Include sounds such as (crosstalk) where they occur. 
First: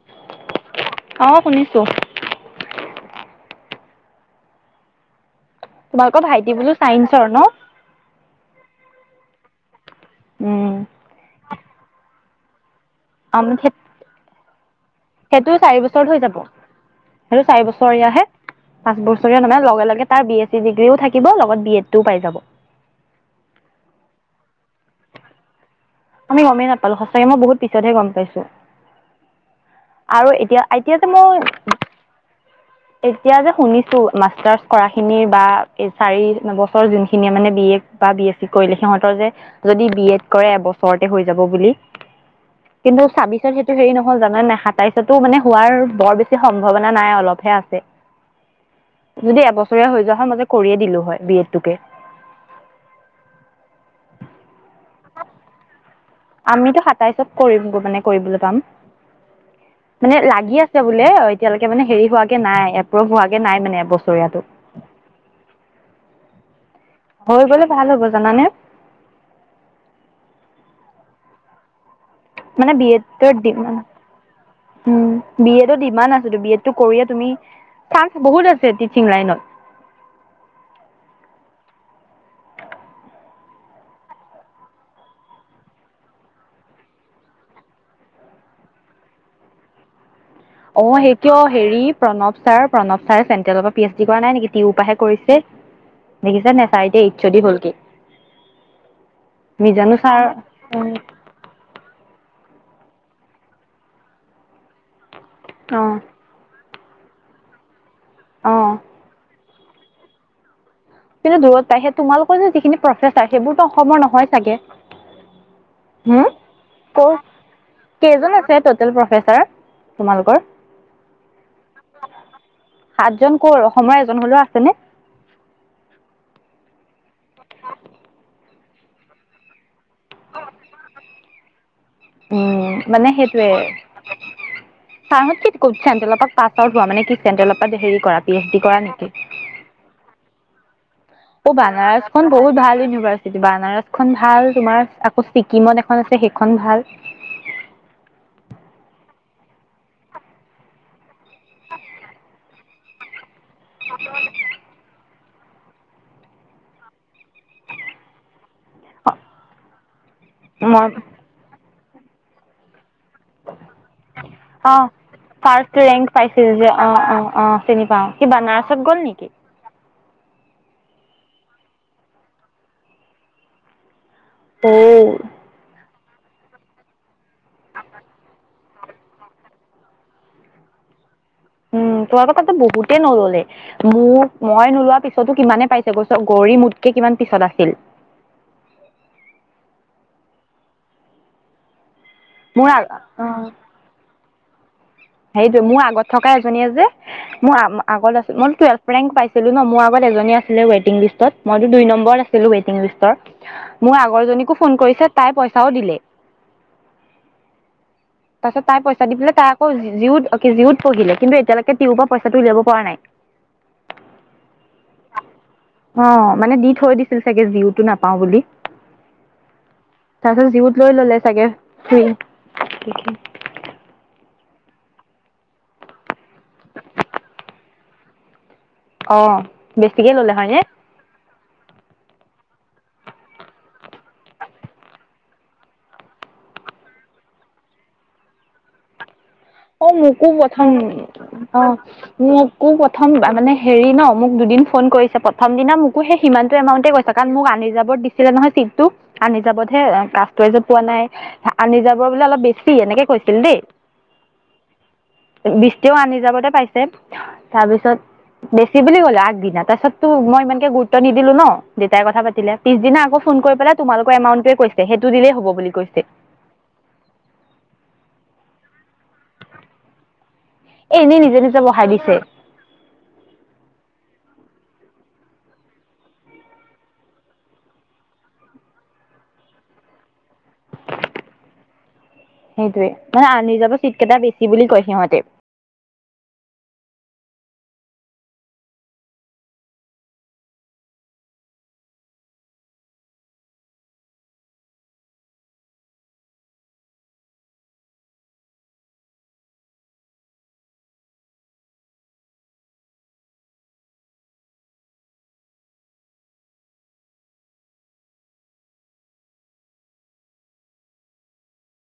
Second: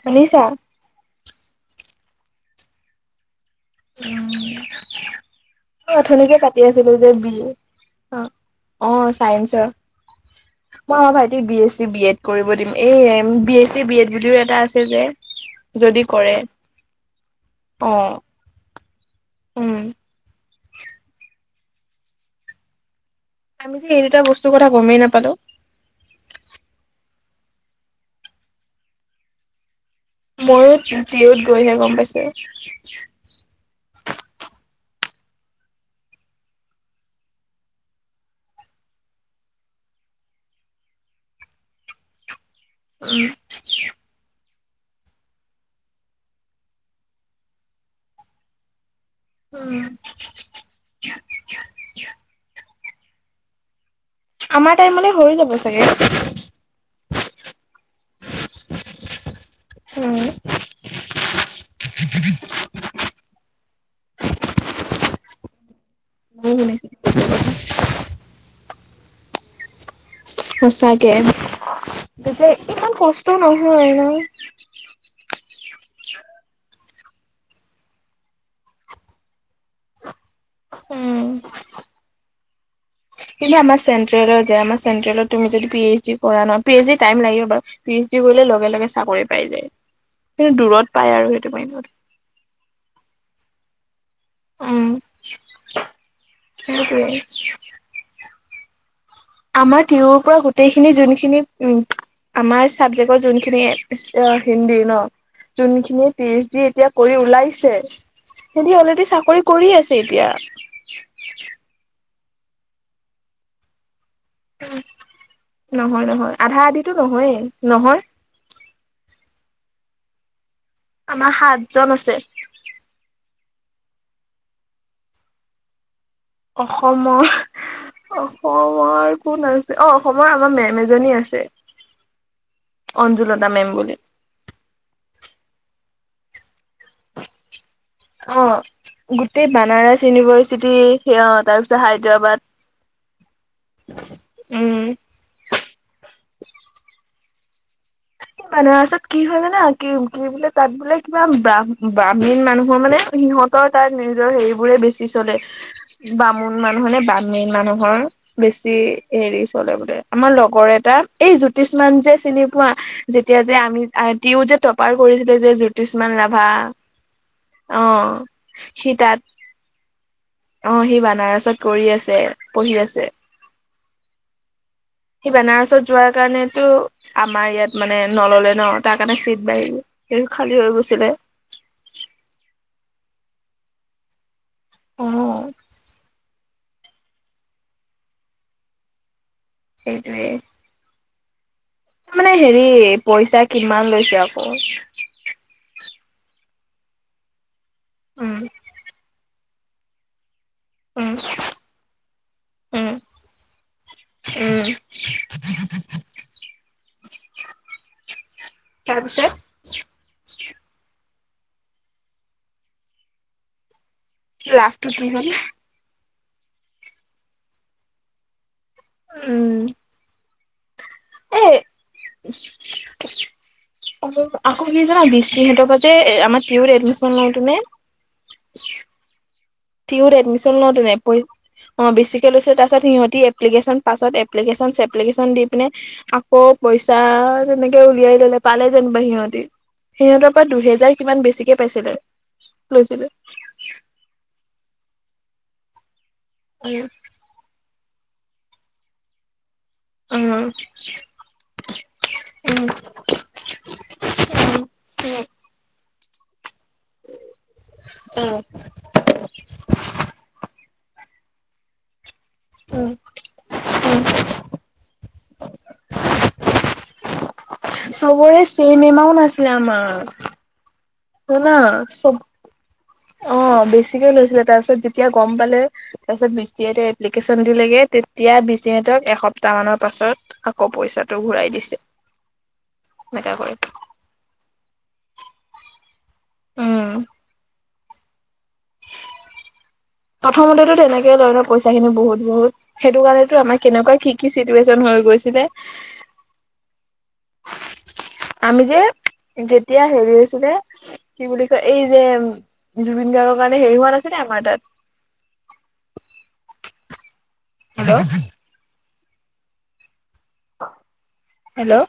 শুনিছা? অ শুনিছো! (inaudible) অ তোমালোকৰ ধুনিকে ভাইটি কাটতি বোলো আছিলো যে চাইন্সৰ ন বিল অ' অ' চায়েন্সৰ? মই আমাৰ ভাইটি B S C B Ed কৰিব দিম। এই আম B S C B Ed বুলিও এটা আছে। যে। সেইটো চাৰি যদি বছৰ হৈ কৰে যাব সেইটো চাৰি অ' বছৰয়াহে পাঁচ বছৰেীয়া নহয় উম, লগে লগে তাৰ বি এছ ডিগ্ৰীও থাকিব লগত বি এডটোও পাই যাব। আমি যে এই দুটা বস্তুৰ কথা গমেই নাপালো। আমি গমেই নাপালো সঁচাকে মই বহুত পিছতহে গম পাইছো। আৰু এতিয়া মইো এতিয়া যে মই টিউত গৈহে গম পাইছো এতিয়া যে শুনিছো মাষ্টাৰ্চ কৰা বা চাৰি বছৰ যোনখিনিয়ে মানে বি এ বা বি এছ চি কৰিলে সিহঁতৰ যে যদি বি এড কৰে এবছৰতে হৈ যাব বুলি। কিন্তু চাবিচত সেইটো হেৰি নহয় জান নে তাৰপিছতো মানে হোৱাৰ বৰ বেছি সম্ভাৱনা নাই অলপহে আছে (inaudible) যদি উম, এবছৰীয়া হৈ যোৱা হয় মতে কৰিয়ে দিলো হয় বি এড টোকে! আমাৰ টাইমলৈ হৈ যাব চাগে? আমিতো সাতাইশত কৰিম মানে কৰিবলৈ পাম মানে উম, লাগি আছে বোলে এতিয়ালৈকে মানে হেৰি হোৱাকে নাই এপ্ৰভ হোৱাকে নাই মানে বছৰীয়াাতটো ন ন হৈ গলে ভাল হ'ব জানানে সঁচাকে তেতিয়া মানে ইমান বিয় কষ্ট দি মানে নহয় ন? উ বিয় ডিড আছ বি এডটো কৰিয়ে তুমি চান্স বহুত আছে টিচিং লাইনত উম কিন্তু আমাৰ চেন্ট্ৰেলত য আমাৰ চেন্টেলত তুমি যদি পি এইচ ডি কৰা ন পি এইচ ডি লি এইচ যায় কিন্তু অ দূৰত পায় সেই আৰু কিয় সেইটো হেৰি মাইণ্ডত প্ৰণৱ ছাৰ প্ৰণৱ ছাৰ চেণ্ট্ৰেলৰ পৰা পি আছ কৰা নাই নেকি তি উম পাহে কৰিছে দেখিছা নে চাৰতিয়া সেইটোৱে ইচ্ছ দি হল কি আমাৰ তিৰৰ পৰা গোটেইখিনি যোনখিনি উম আমাৰ ছাবজেক্টৰ যোনখিনি হিন্দী ন যোনখিনি পিচ ড এতিয়া কৰি ওলাইছে অ অ যদি অলৰেডি চাকৰি কৰি আছে এতিয়া কিন্তু দূৰত পাইে তোমালোকৰ যে যিখিনি প্ৰফেচাৰ সেইবোৰতো অসমৰ নহয় চাগে নহয় হম নহয় আধা আদিতো কৰ নহয়ে নহয় কেইজন আছে প্ৰফেচাৰ তোমালোকৰ আমাৰ সাতজন আছে ক' অসমৰ এজন হলেও আছেনে অসমৰ অসমৰ কোন আছে অ অসমৰ আমাৰ মেম এজনী আছে উম মানে সেইটোৱে অঞ্জুলতা মেম বুলি ানলপ প োৱা মানে কি চেণ্ট্ৰেলৰ পৰা হেৰি কৰা পি অ এইচ ডি কৰা নেকি যদি অ বানাৰসখন বহুত ভাল ইউনিভাৰ্চিটি বানাৰসখন ভাল উম তোমাৰ আকৌ ছিকিমত এখন আছে সেইখন ভাল মান পািছত কি হয় জানা কি কি বোলে তাত বোলে কিবা বাহ ব্ৰাহ্মীণ মানুহৰ মানে সিহঁত তাত নিজৰ হেৰিবোৰে বেছি আচতে বামুণ মানুহৰ নে বামী মানুহৰ বেছি হেৰি চলে বোলে আমাৰ লগৰ মই এটা এই জুত কিছুমান যে চিনি কোৱা যেতিয়া যে আমি, তিও যে অ তপাৰ কৰিছিলে যে ফাৰ্ষ্ট ৰেংক জ্যোতিসমান ৰাভা, পাইছিল যে অ অ অ চিনি পাও অ', সি বানাৰসত সি গ'ল তাত নেকি অ', সি বানাৰসত কৰি আছে, পঢ়ি আছে। ত সি বেনাৰছত যোৱাৰ কাৰণেতো আমাৰ ইয়াত মানে নললে ন। তাৰ কাৰণে চিট বাঢ়িল, সেই খালী হৈ গৈছিলে। উম, তো কথাটো বহুতেই নললে মোক মই নোলোৱা অ পিছতো কিমানে পাইছে, গৈছ গৌৰী মোতকে কিমান পিছত আছিল। সেইটোৱে। মানে হেৰি মোৰ পইচা কিমান লৈছে আৰু। অ। এইটো, মোৰ আগত থকা এজনীয়ে যে, মোৰ আগত উম আছিল, মই (inaudible) ৰেংক পাই আছিলো ন মোৰ আত এজনী আছে ৱেটিং উম লিষ্টত, মইতো দুই নম্বৰত আছিলো ৱেইটিং উম লিষ্টৰ, মোৰ আগৰজনীকো উম ফোন কৰিছে তাই পইচাও দিলে। তাৰপাছত পইচা দি তাৰপিছত আকৈ উজি জিউত, অ, কি জিউত পঢ়িলে। কিন্তু এতিয়ালৈকে তিও পৰা পইচাটো উলিয়াব পৰা নাই। লাভটো কি হ'ল। অ, মানে দি থৈ দিছিল চাগে জিওতো নাপাওঁ বুলি। উম। তাৰ পাচত জিউ লৈ ল'লে এ চাগে ফ্ৰী আকৌ কি জানা? বিচ তি হঁতৰ পৰা যে আমাৰ টিউত এডমিশ্যন লওঁতো নে অঁ। জিউত এডমিশ্যন ল তেনে, অ, বেছিকে লৈ তাৰ পাছত সিহঁতি এপ্লিকেশ্যন পাছত, এপ্লিকেশ্যন-চেপ্লিকেশ্যন দি পিনে আকৌ পইচা তেনেকে উলিয়াই ল'লে পালে যেনিবা সিহঁতি। অ, মোকো সিহঁতৰ পৰা প্ৰথম দুহেজাৰ কিমান বেছিকে অ', পাইছিলে মোকো লৈছিলে। প্ৰথম মানে হেৰি ন মোক দুদিন ফোন কৰিছে প্ৰথম দিনা মোক হে সিমানটো এমাউণ্ট কৈছে কাৰণ মোক আনি জাব দি আছিলে নহয় চিটটো আনি যাব হে কাটোৱে যে পোৱা নাই, আনি যাব বোলে অলপ বেছি এনেকে কৈছিল দেই। বিছিও আনি যাবতে পাইছে টেত তাৰপিছত বেছি বুলি কলে আগদিনা তাৰপিছততো মই ইমানকে গুৰুত্ব নি দিলো ন দেতাই কথা পাতি ছিলে। পিচদিনা আকৌ ফোন কৰি পেলাই তোমোলোকৰ এমাউন্টোৱে কৈছে। তে হেটো দিলেই হ'ব বুলি কৈছে। চবৰে চেম এমাউন্ট আাছিলে আমাৰ। এ এনেই নিজে শুনা নিজে বঢ়াই দিছে। চব অ' বেছিকে লৈছিলে। তাপিছত যেতিয়া গম পালে তাপিছত বিস্ত্ৰী এটাই এপ্লিকেচন দিলেগে, তেতিয়া বিচিনেতক এসপ্তাহমান পাছত আকৌ পইচাটো ঘূৰাই দিছে। হেইটোৱে। মানে এনেকা কৰে আনিজাৱ চিট কেটা বেছি বুলি কয় সিহঁতে। উম। প্ৰথমতেতো তেনেকেই ধৰি ল পইচা খিনি বহুত বহুত সেইটো কাৰণেতো আমাৰ কেনেকুৱা কি কি চিটুৱেশচন হৈ গৈছিলে। আমি যে, যেতিয়া হেৰি আছিলে কি বুলি কয় এই যে, জুবিন গাৰ্গৰ কাৰণে হেৰি হোৱা নাছিলে আমাৰ তাত। হেল্ল'। হেল্ল'।